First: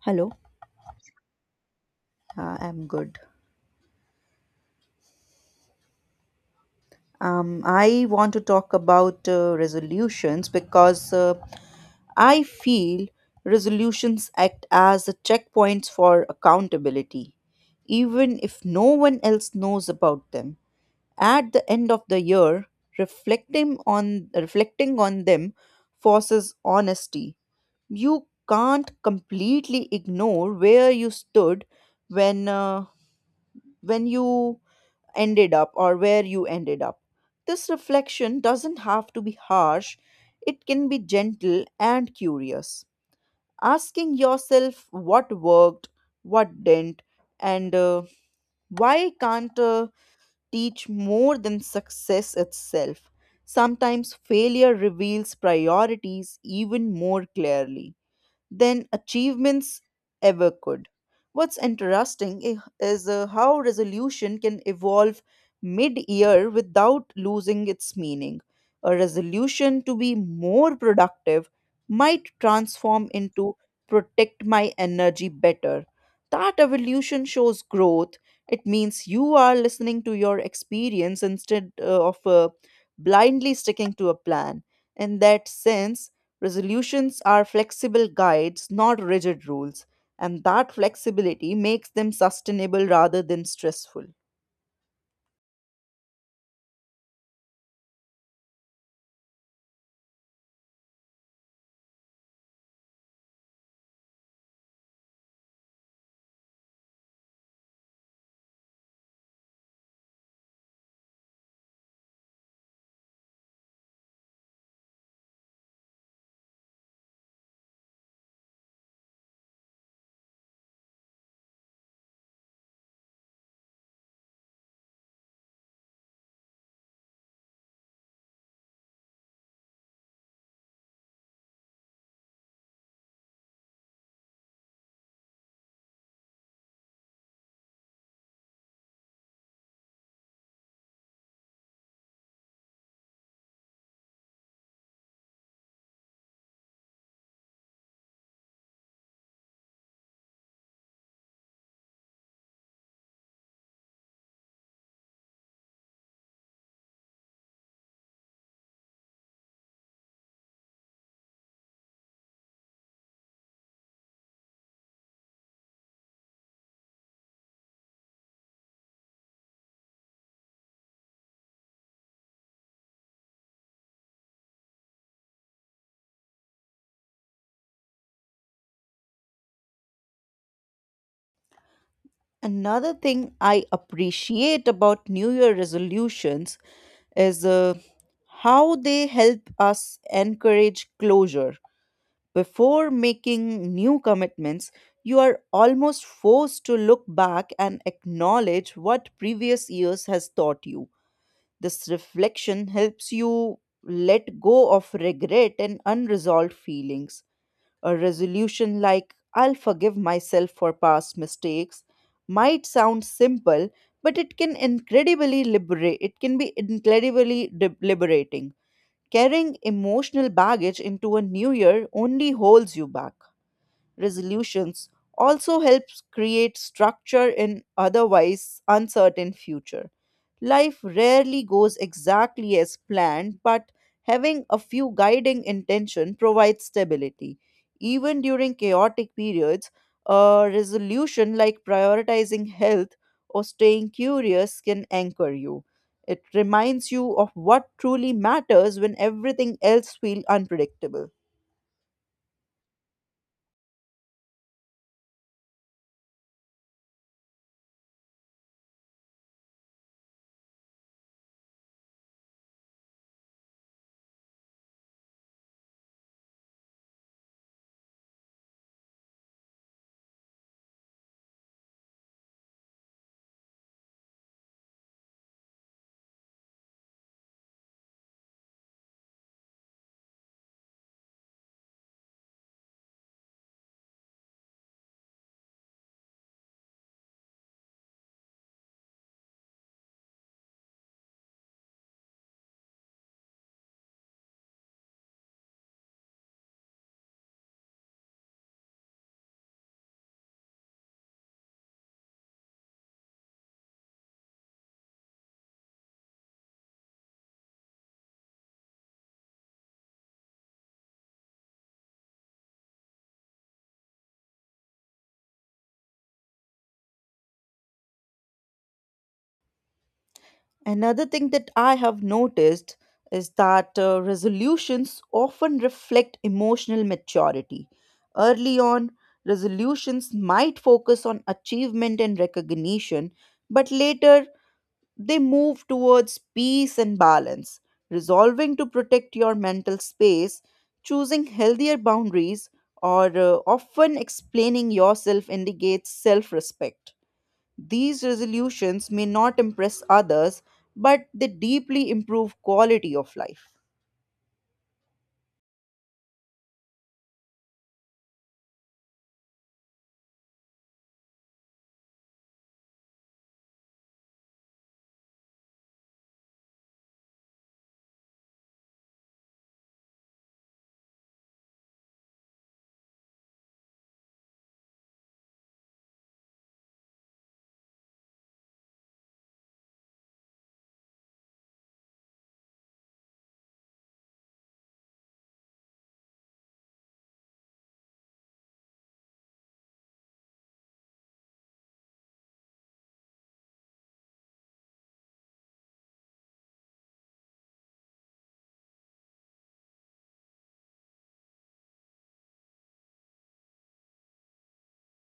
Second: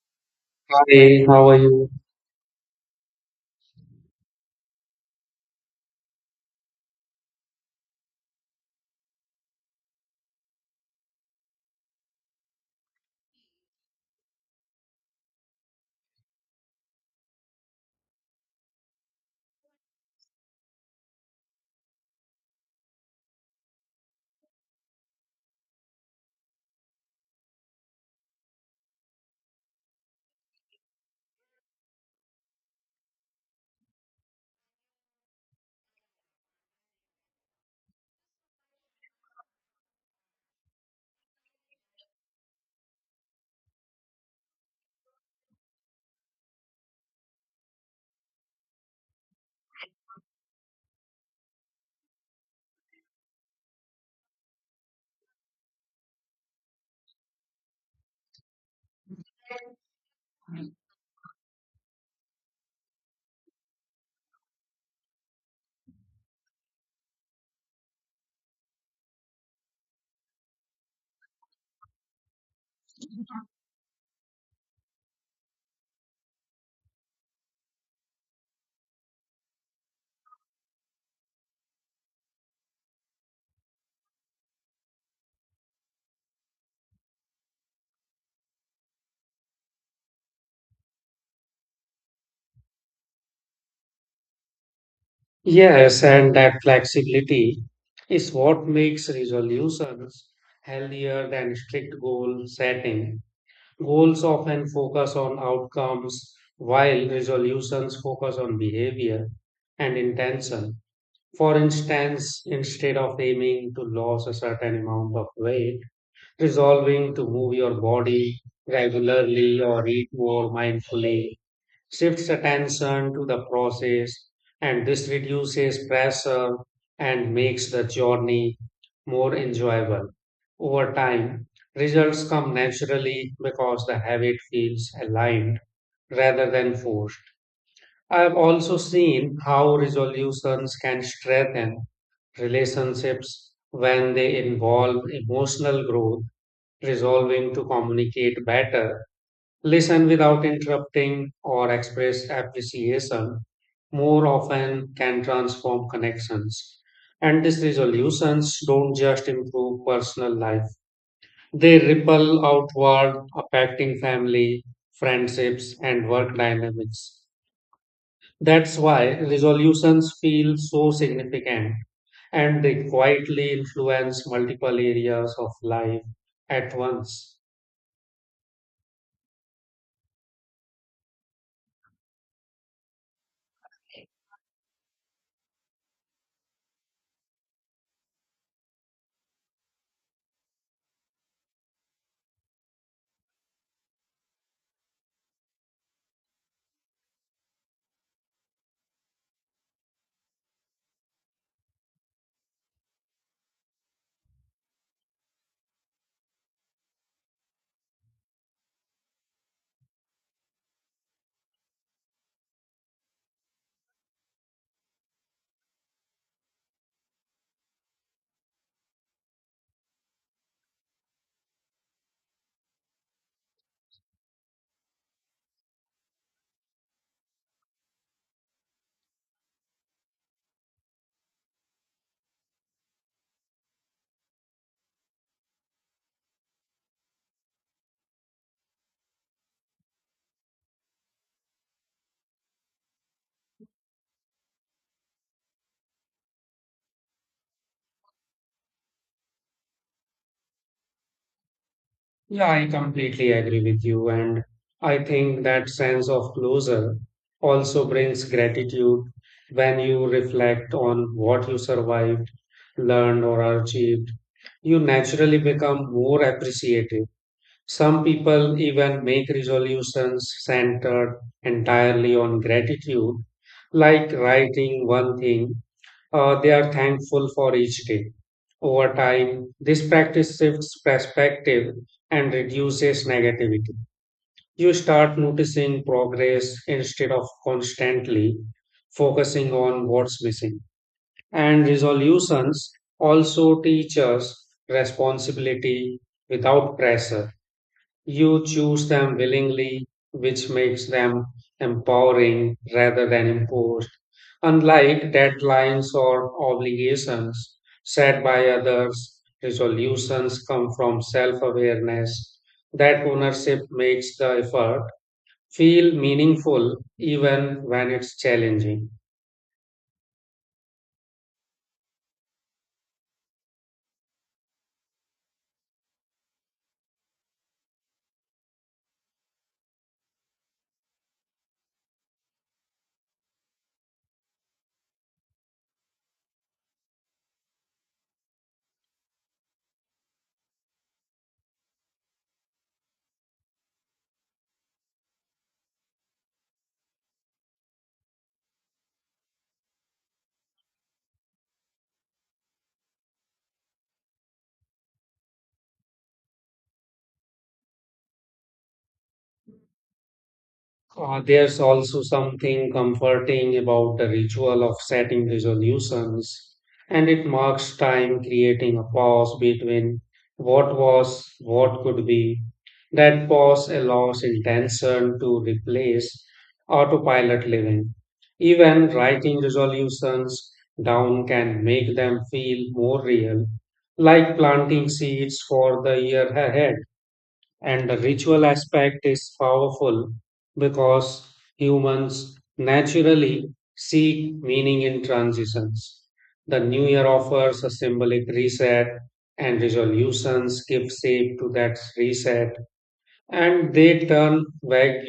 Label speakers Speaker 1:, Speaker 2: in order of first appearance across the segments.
Speaker 1: Hello,
Speaker 2: Hi, how are you?
Speaker 1: I'm good. I want to talk about resolutions because I feel resolutions act as a checkpoints for accountability, even if no one else knows about them. At the end of the year, reflecting on them forces honesty. You can't completely ignore where you stood when uh, when you ended up or where you ended up. This reflection doesn't have to be harsh, it can be gentle and curious. Asking yourself what worked, what didn't, and why can't teach more than success itself? Sometimes failure reveals priorities even more clearly than achievements ever could. What's interesting is how resolution can evolve mid year without losing its meaning. A resolution to be more productive might transform into protect my energy better. That evolution shows growth. It means you are listening to your experience instead of blindly sticking to a plan. In that sense, resolutions are flexible guides, not rigid rules, and that flexibility makes them sustainable rather than stressful.
Speaker 2: Yes, and that flexibility is what makes resolutions healthier than strict goal setting. Goals often focus on outcomes, while resolutions focus on behavior and intention. For instance, instead of aiming to lose a certain amount of weight, resolving to move your body regularly or eat more mindfully shifts attention to the process, and this reduces pressure and makes the journey more enjoyable. Over time, results come naturally because the habit feels aligned rather than forced. I have also seen how resolutions can strengthen relationships when they involve emotional growth, resolving to communicate better, listen without interrupting, or express appreciation more often can transform connections. And these resolutions don't just improve personal life, they ripple outward, affecting family, friendships, and work dynamics. That's why resolutions feel so significant, and they quietly influence multiple areas of life at once.
Speaker 1: Another thing I appreciate about New Year resolutions is how they help us encourage closure. Before making new commitments, you are almost forced to look back and acknowledge what previous years has taught you. This reflection helps you let go of regret and unresolved feelings. A resolution like, I'll forgive myself for past mistakes, might sound simple, but it can incredibly liberate, it can be liberating. Carrying emotional baggage into a new year only holds you back. Resolutions also helps create structure in otherwise uncertain future. Life rarely goes exactly as planned, but having a few guiding intention provides stability. Even during chaotic periods, a resolution like prioritizing health or staying curious can anchor you. It reminds you of what truly matters when everything else feels unpredictable.
Speaker 2: Yeah, I completely agree with you. And I think that sense of closure also brings gratitude when you reflect on what you survived, learned, or achieved. You naturally become more appreciative. Some people even make resolutions centered entirely on gratitude, like writing one thing they are thankful for each day. Over time, this practice shifts perspective and reduces negativity. You start noticing progress instead of constantly focusing on what's missing. And resolutions also teach us responsibility without pressure. You choose them willingly, which makes them empowering rather than imposed. Unlike deadlines or obligations set by others, resolutions come from self awareness. That ownership makes the effort feel meaningful even when it's challenging.
Speaker 1: Another thing that I have noticed is that resolutions often reflect emotional maturity. Early on, resolutions might focus on achievement and recognition, but later they move towards peace and balance. Resolving to protect your mental space, choosing healthier boundaries, or often explaining yourself indicates self respect. These resolutions may not impress others, but they deeply improve quality of life.
Speaker 2: There's also something comforting about the ritual of setting resolutions, and it marks time, creating a pause between what was, what could be. That pause allows intention to replace autopilot living. Even writing resolutions down can make them feel more real, like planting seeds for the year ahead. And the ritual aspect is powerful because humans naturally seek meaning in transitions. The new year offers a symbolic reset, and resolutions give shape to that reset, and they turn vague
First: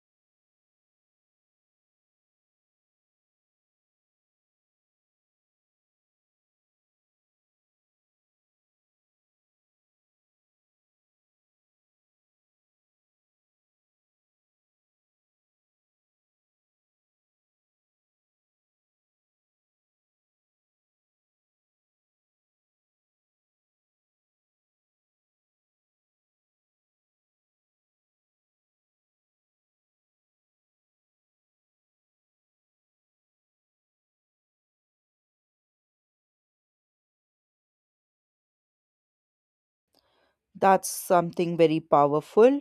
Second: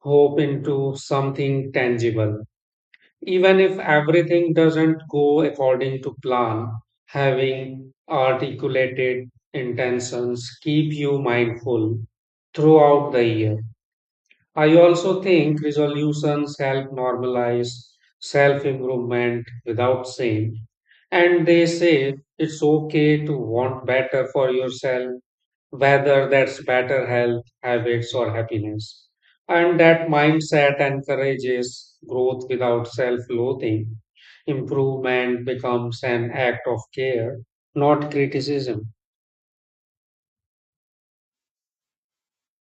Speaker 2: hope into something tangible. Even if everything doesn't go according to plan, having articulated intentions keep you mindful throughout the year. I also think resolutions help normalize self improvement without shame, and they say it's okay to want better for yourself, whether that's better health, habits, or happiness. And that mindset encourages growth without self loathing. Improvement becomes an act of care, not criticism.
Speaker 1: That's something very powerful.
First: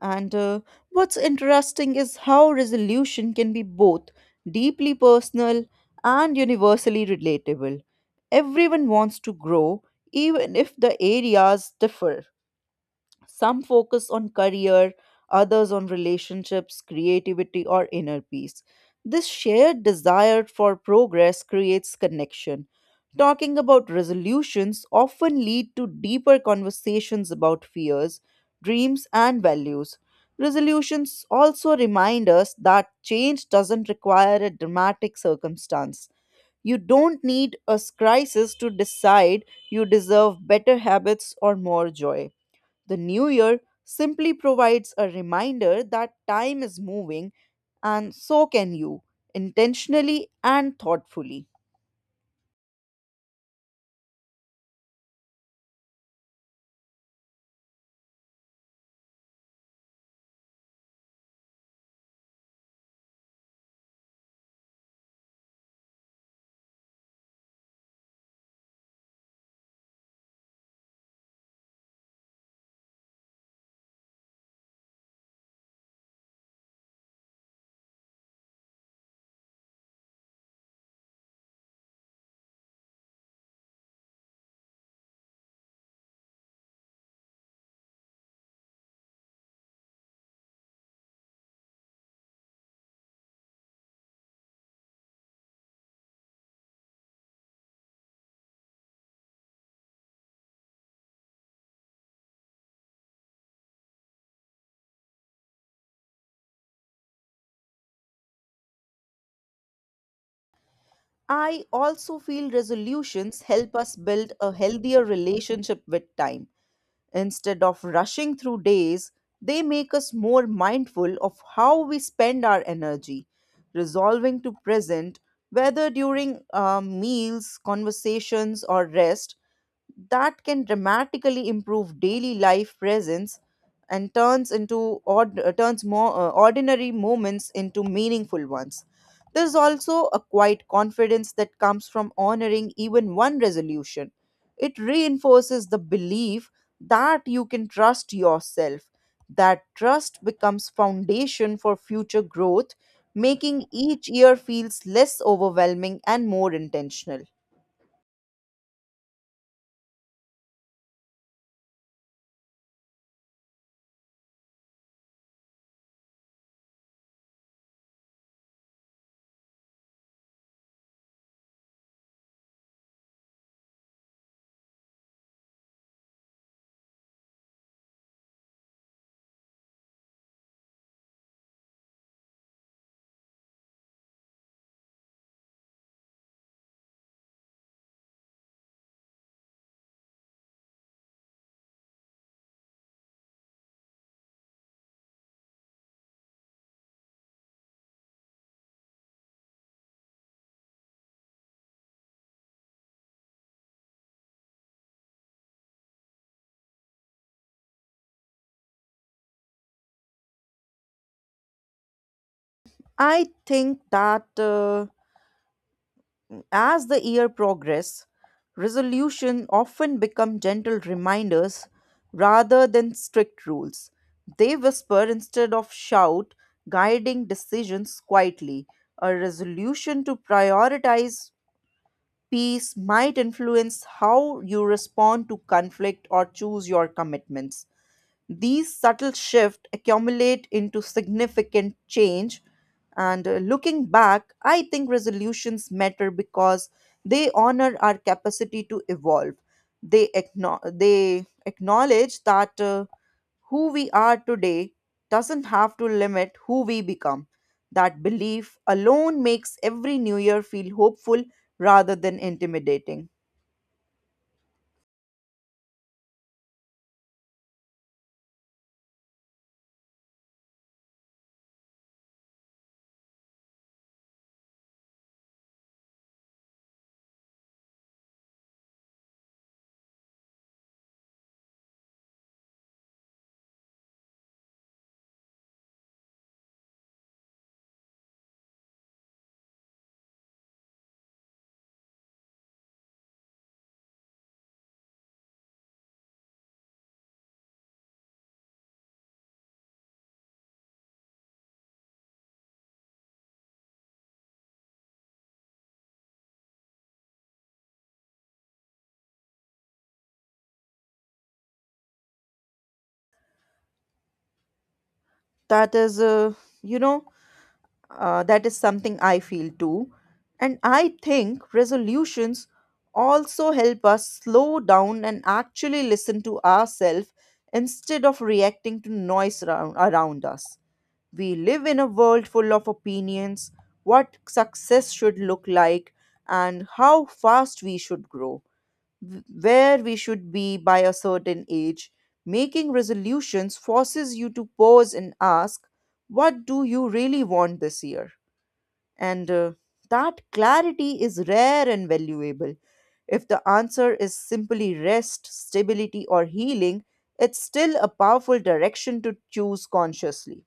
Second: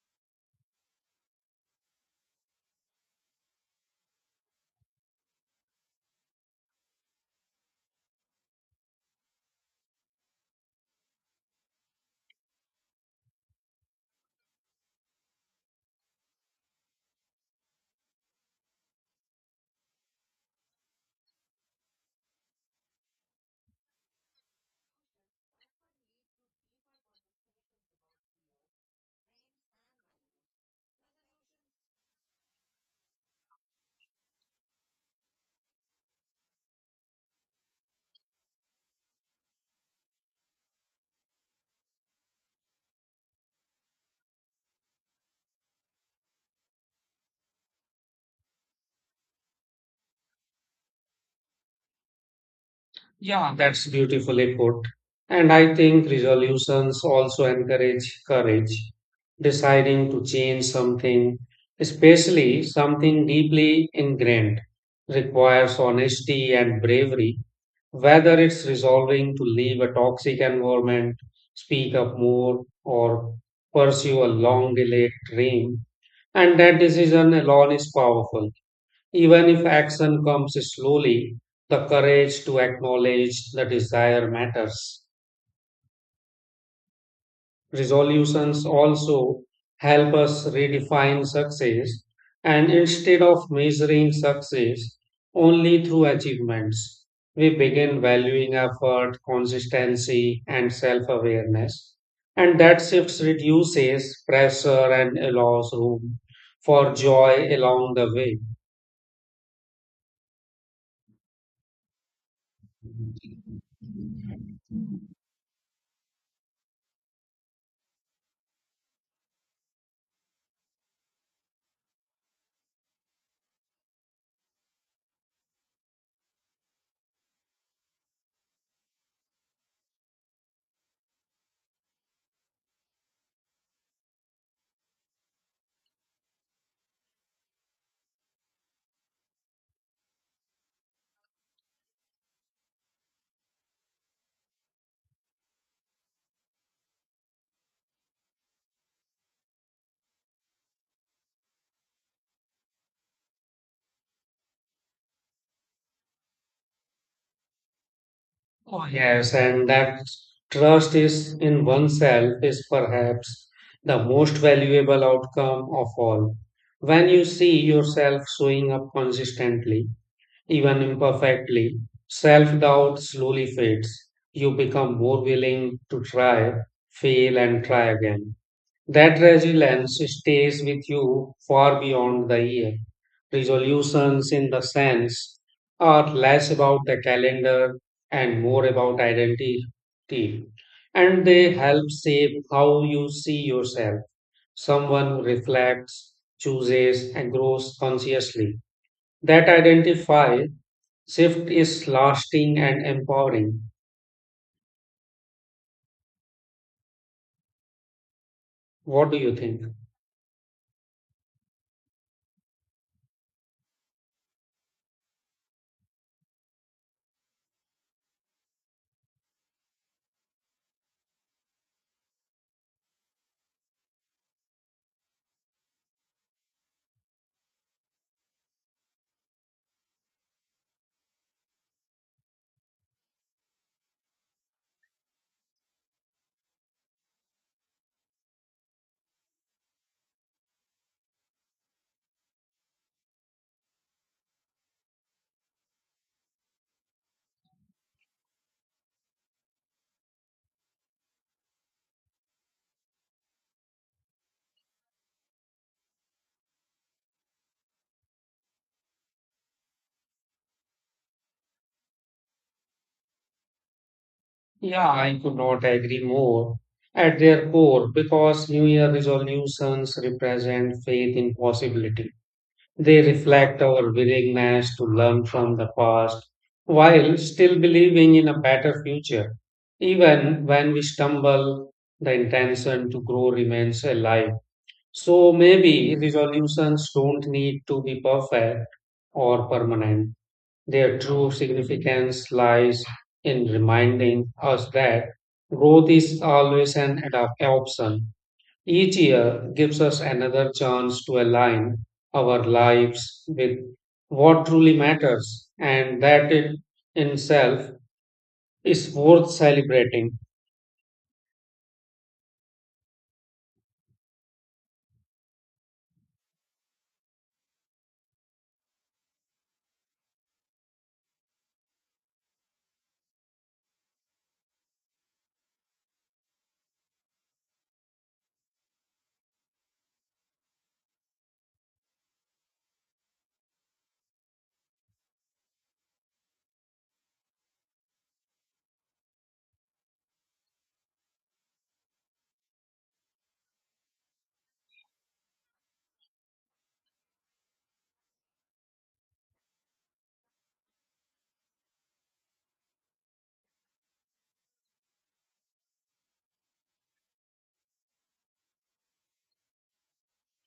Speaker 1: And what's interesting is how resolution can be both deeply personal and universally relatable. Everyone wants to grow, even if the areas differ. Some focus on career, others on relationships, creativity, or inner peace. This shared desire for progress creates connection. Talking about resolutions often lead to deeper conversations about fears, dreams, and values. Resolutions also remind us that change doesn't require a dramatic circumstance. You don't need a crisis to decide you deserve better habits or more joy. The new year simply provides a reminder that time is moving and so can you, intentionally and thoughtfully.
Speaker 2: Yeah, that's beautifully put. And I think resolutions also encourage courage, deciding to change something, especially something deeply ingrained. Requires honesty and bravery, whether it's resolving to leave a toxic environment, speak up more, or pursue a long delayed dream. And that decision alone is powerful. Even if action comes slowly, the courage to acknowledge the desire matters. Resolutions also help us redefine success, and instead of measuring success only through achievements, we begin valuing effort, consistency, and self-awareness, and that shifts reduces pressure and allows room for joy along the way.
Speaker 1: I also feel resolutions help us build a healthier relationship with time. Instead of rushing through days, they make us more mindful of how we spend our energy, resolving to present, whether during meals, conversations, or rest that can dramatically improve daily life presence and turns more ordinary moments into meaningful ones. There's also a quiet confidence that comes from honoring even one resolution. It reinforces the belief that you can trust yourself. That trust becomes foundation for future growth, making each year feels less overwhelming and more intentional.
Speaker 2: Yes, and that trust is in oneself is perhaps the most valuable outcome of all. When you see yourself showing up consistently, even imperfectly, self doubt slowly fades. You become more willing to try, fail, and try again. That resilience stays with you far beyond the year. Resolutions, in the sense, are less about the calendar and more about identity. And they help shape how you see yourself. Someone who reflects, chooses, and grows consciously. That identify shift is lasting and empowering. What do you think?
Speaker 1: I think that as the year progresses, resolution often become gentle reminders rather than strict rules. They whisper instead of shout, guiding decisions quietly. A resolution to prioritize peace might influence how you respond to conflict or choose your commitments. These subtle shifts accumulate into significant change. And looking back, I think resolutions matter because they honor our capacity to evolve. They acknowledge that who we are today doesn't have to limit who we become. That belief alone makes every new year feel hopeful rather than intimidating.
Speaker 2: Yeah, I could not agree more. At their core, because New Year resolutions represent faith in possibility, they reflect our willingness to learn from the past while still believing in a better future. Even when we stumble, the intention to grow remains alive. So maybe resolutions don't need to be perfect or permanent. Their true significance lies in reminding us that growth is always an adapt- option. Each year gives us another chance to align our lives with what truly matters, and that it in itself is worth celebrating.
Speaker 1: That is, you know, that is something I feel too. And I think resolutions also help us slow down and actually listen to ourselves instead of reacting to noise around us. We live in a world full of opinions, what success should look like, and how fast we should grow where we should be by a certain age, making resolutions forces you to pause and ask, what do you really want this year? And That clarity is rare and valuable. If the answer is simply rest, stability, or healing, it's still a powerful direction to choose consciously.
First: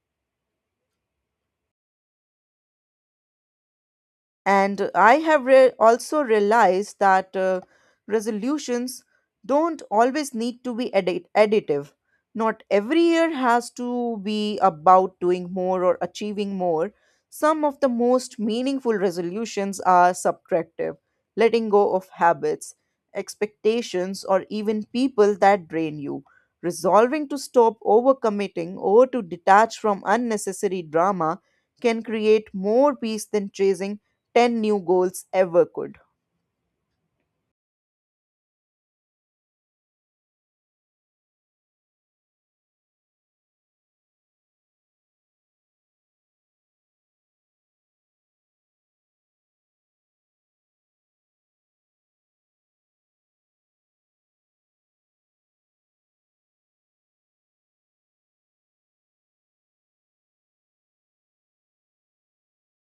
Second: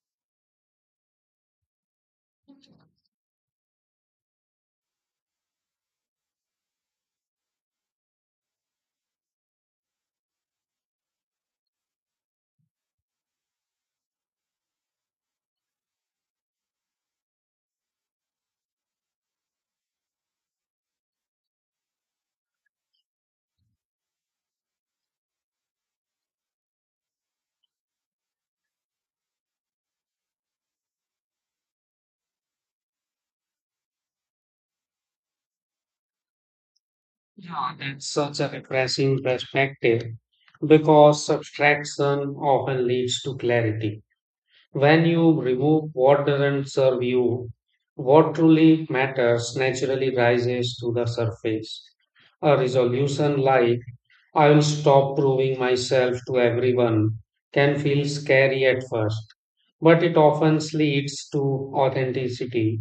Speaker 1: And I have also realized that resolutions don't always need to be additive. Not every year has to be about doing more or achieving more. Some of the most meaningful resolutions are subtractive, letting go of habits, expectations, or even people that drain you. Resolving to stop overcommitting or to detach from unnecessary drama can create more peace than chasing 10 new goals ever could.
Speaker 2: Yeah, that's such a refreshing perspective because subtraction often leads to clarity. When you remove what doesn't serve you, what truly matters naturally rises to the surface. A resolution like, I will stop proving myself to everyone, can feel scary at first, but it often leads to authenticity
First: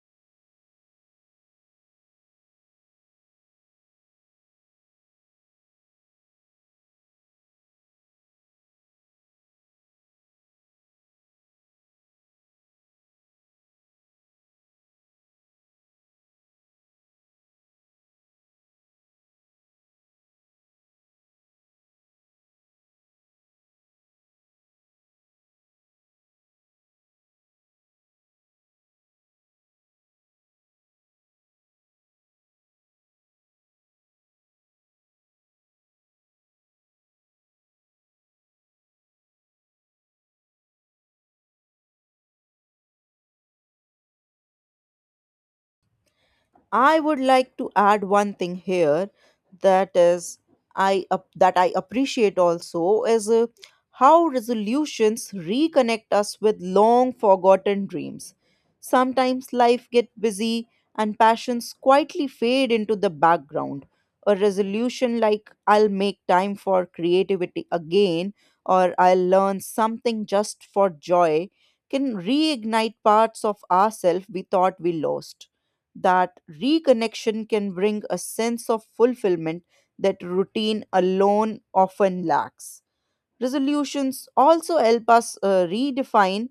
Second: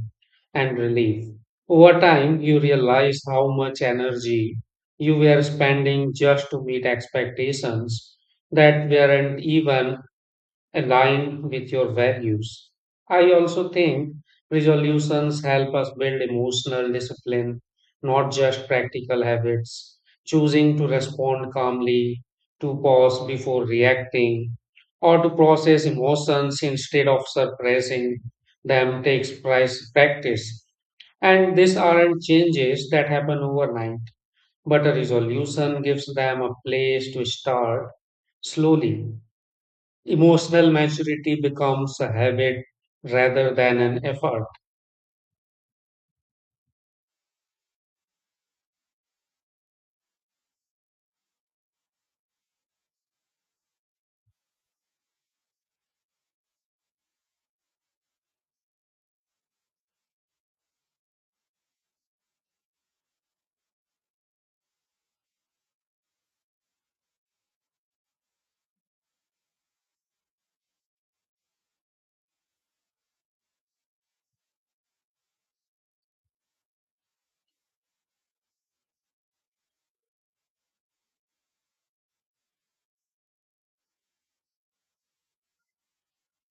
Speaker 2: and relief. Over time, you realize how much energy you were spending just to meet expectations that weren't even align with your values. I also think resolutions help us build emotional discipline, not just practical habits. Choosing to respond calmly, to pause before reacting, or to process emotions instead of suppressing them takes price practice. And these aren't changes that happen overnight, but a resolution gives them a place to start slowly. Emotional maturity becomes a habit rather than an effort.
Speaker 1: I would like to add one thing here that is that I appreciate also is how resolutions reconnect us with long forgotten dreams. Sometimes life gets busy and passions quietly fade into the background. A resolution like I'll make time for creativity again or I'll learn something just for joy can reignite parts of ourselves we thought we lost. That reconnection can bring a sense of fulfillment that routine alone often lacks. Resolutions also help us redefine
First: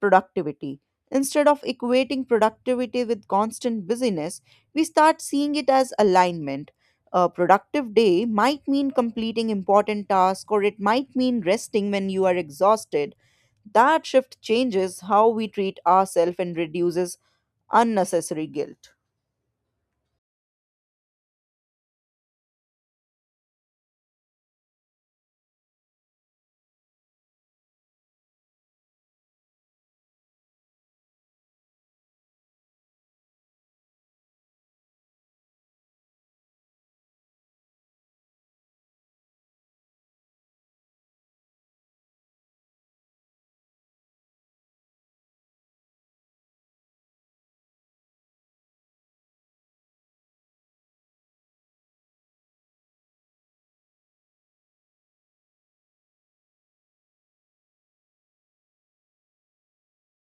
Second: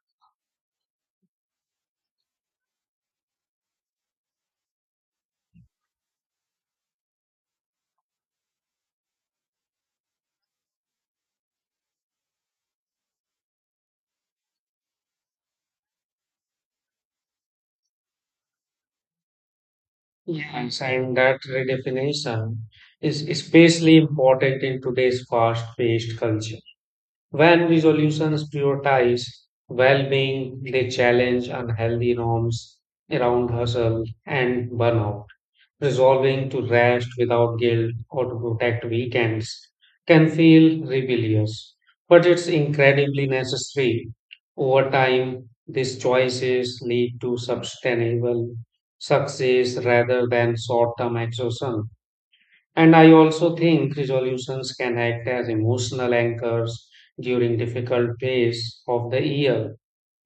Speaker 1: productivity. Instead of equating productivity with constant busyness, we start seeing it as alignment. A productive day might mean completing important tasks or it might mean resting when you are exhausted. That shift changes how we treat ourselves and reduces unnecessary guilt.
Speaker 2: Yes. And that redefinition is especially important in today's fast-paced culture. When resolutions prioritize well-being, they challenge unhealthy norms around hustle and burnout. Resolving to rest without guilt or to protect weekends can feel rebellious, but it's incredibly necessary. Over time, these choices lead to sustainable success rather than short term exhaustion. And I also think resolutions can act as emotional anchors during difficult phase of the year.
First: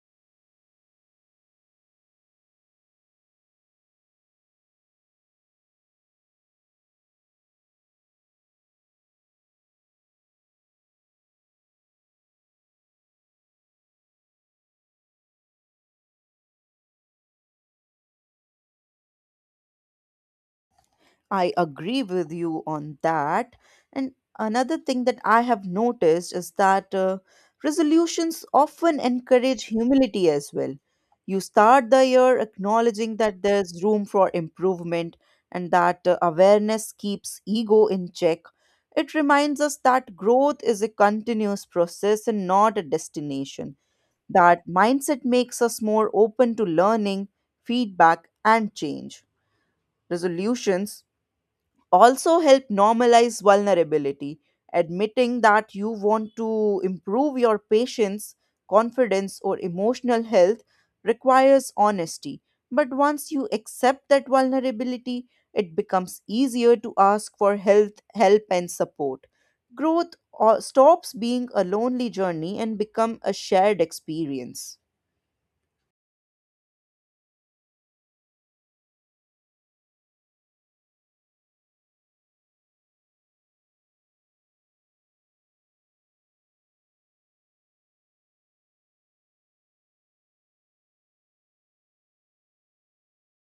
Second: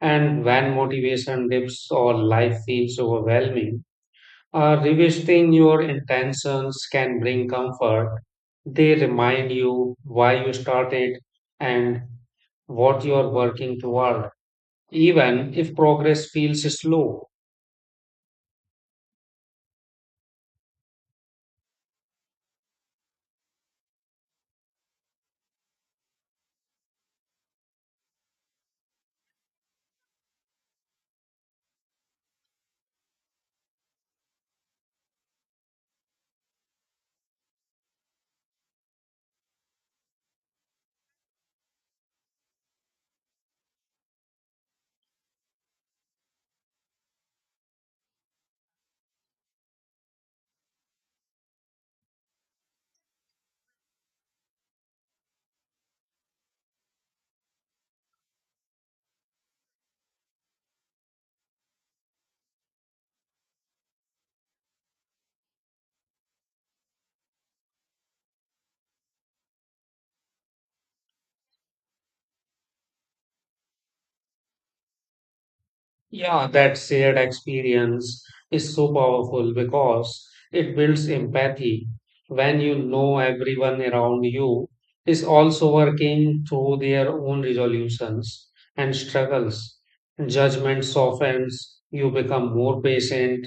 Speaker 2: And when motivation dips or life feels overwhelming, revisiting your intentions can bring comfort. They remind you why you started and what you are working toward, even if progress feels slow.
Speaker 1: I agree with you on that. And another thing that I have noticed is that resolutions often encourage humility as well. You start the year acknowledging that there's room for improvement and that awareness keeps ego in check. It reminds us that growth is a continuous process and not a destination. That mindset makes us more open to learning, feedback, and change. Resolutions also help normalize vulnerability. Admitting that you want to improve your patience, confidence, or emotional health requires honesty. But once you accept that vulnerability, it becomes easier to ask for health, help, and support. Growth stops being a lonely journey and become a shared experience.
Speaker 2: Yeah, that shared experience is so powerful because it builds empathy when you know everyone around you is also working through their own resolutions and struggles. Judgment softens, you become more patient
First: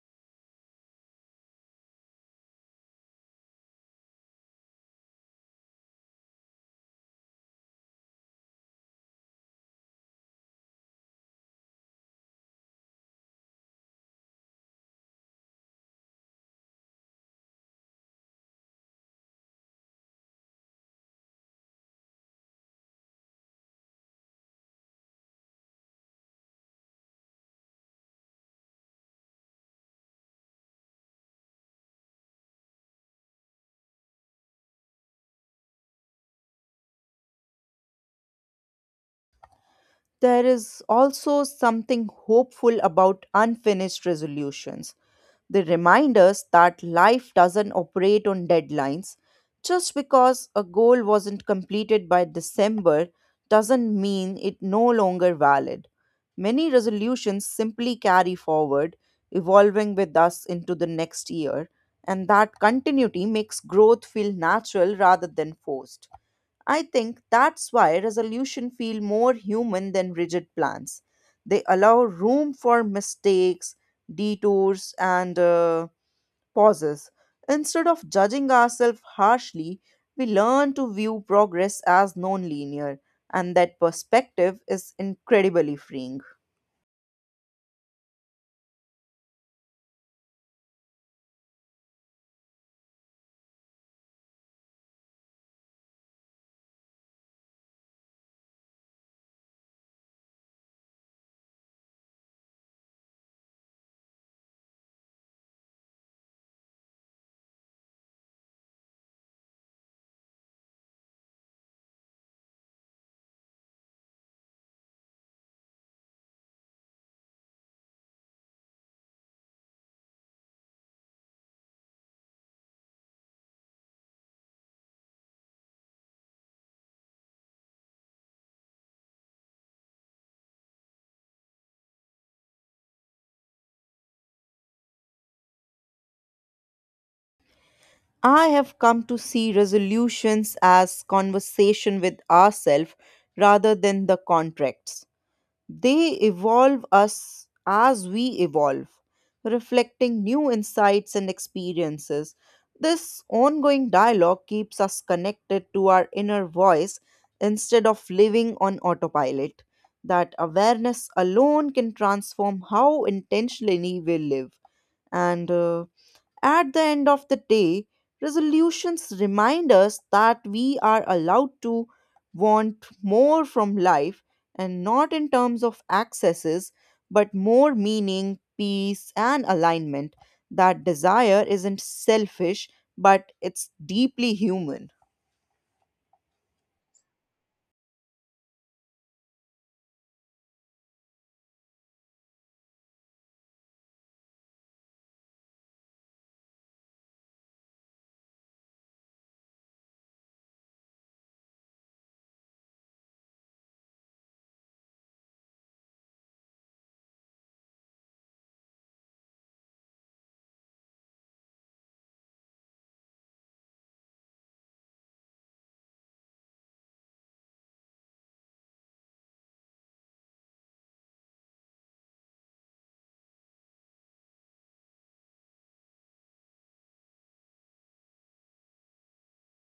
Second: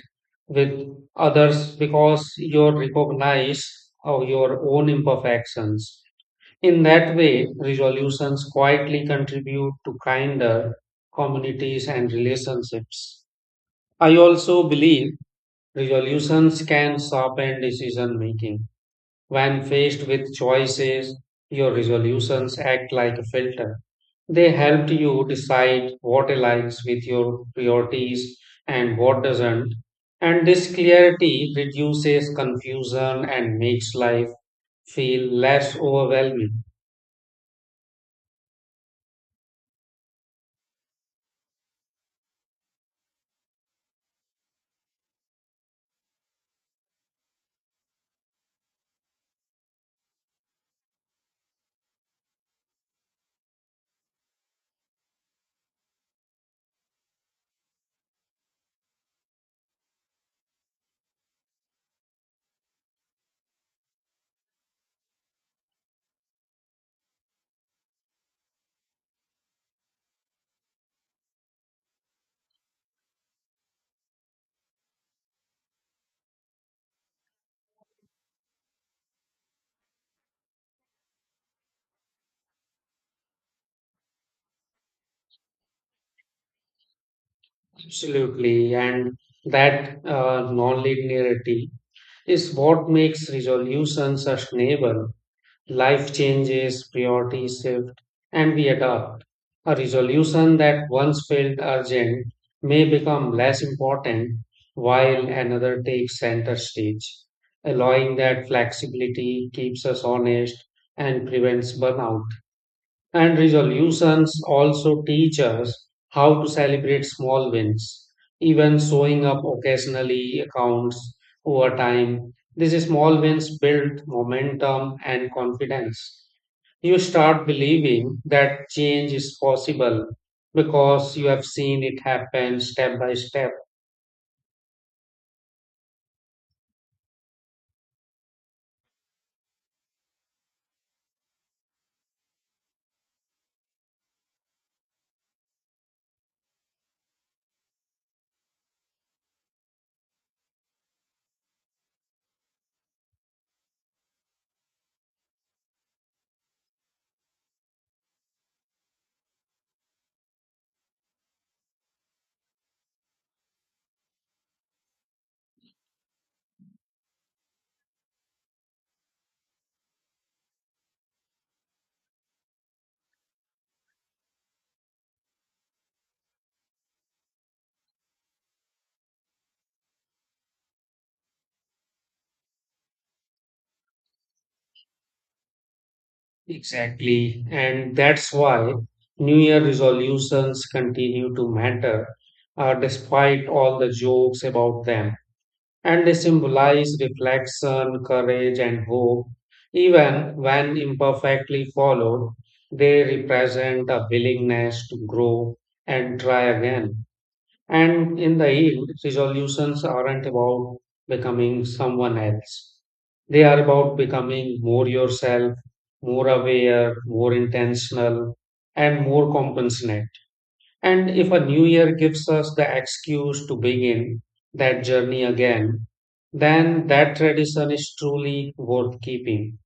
Speaker 2: with others because you recognize your own imperfections. In that way, resolutions quietly contribute to kinder communities and relationships. I also believe resolutions can sharpen decision making. When faced with choices, your resolutions act like a filter. They help you decide what aligns with your priorities and what doesn't. And this clarity reduces confusion and makes life feel less overwhelming.
Speaker 1: There is also something hopeful about unfinished resolutions. They remind us that life doesn't operate on deadlines. Just because a goal wasn't completed by December doesn't mean it no longer valid. Many resolutions simply carry forward, evolving with us into the next year, and that continuity makes growth feel natural rather than forced. I think that's why resolutions feel more human than rigid plans. They allow room for mistakes, detours, and pauses. Instead of judging ourselves harshly, we learn to view progress as non-linear, and that perspective is incredibly freeing.
Speaker 2: Absolutely, and that non is what makes resolution sustainable. Life changes, priorities shift, and we adapt. A resolution that once felt urgent may become less important while another takes center stage. Allowing that flexibility keeps us honest and prevents burnout. And resolutions also teach us how to celebrate small wins. Even showing up occasionally accounts over time. These small wins build momentum and confidence. You start believing that change is possible because you have seen it happen step by step.
Speaker 1: I have come to see resolutions as conversation with ourselves rather than the contracts. They evolve us as we evolve, reflecting new insights and experiences. This ongoing dialogue keeps us connected to our inner voice instead of living on autopilot. That awareness alone can transform how intentionally we live. And At the end of the day, resolutions remind us that we are allowed to want more from life and not in terms of accesses, but more meaning, peace, and alignment. That desire isn't selfish, but it's deeply human.
Speaker 2: Exactly. And that's why New Year resolutions continue to matter, despite all the jokes about them. And they symbolize reflection, courage, and hope. Even when imperfectly followed, they represent a willingness to grow and try again. And in the end, resolutions aren't about becoming someone else. They are about becoming more yourself, more aware, more intentional, and more compassionate. And if a new year gives us the excuse to begin that journey again, then that tradition is truly worth keeping.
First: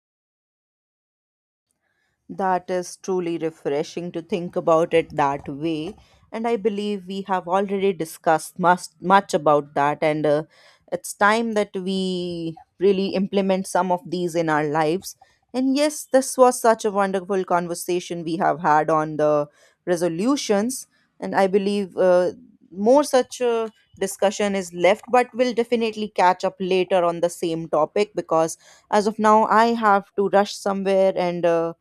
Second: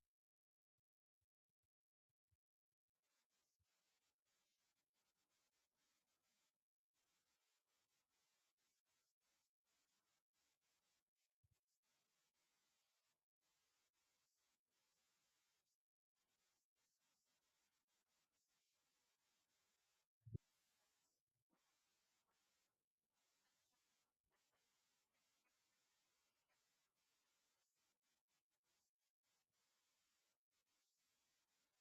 Speaker 1: That is truly refreshing to think about it that way. And I believe we have already discussed much, much about that. And It's time that we really implement some of these in our lives. And yes, this was such a wonderful conversation we have had on the resolutions. And I believe more such a discussion is left, but we'll definitely catch up later on the same topic because as of now, I have to rush somewhere and. Uh,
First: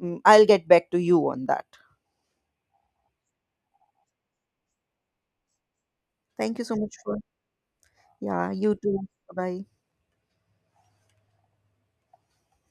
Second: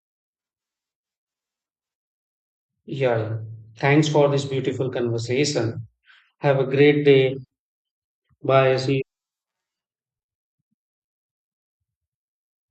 Speaker 1: Mm, I'll get back to you on that.
Speaker 2: Yeah, thanks for this beautiful conversation.
Speaker 1: Thank
Speaker 2: Have
Speaker 1: you
Speaker 2: a
Speaker 1: so much
Speaker 2: great
Speaker 1: for,
Speaker 2: day.
Speaker 1: yeah, you
Speaker 2: Bye. See
Speaker 1: too.
Speaker 2: you.
Speaker 1: Bye.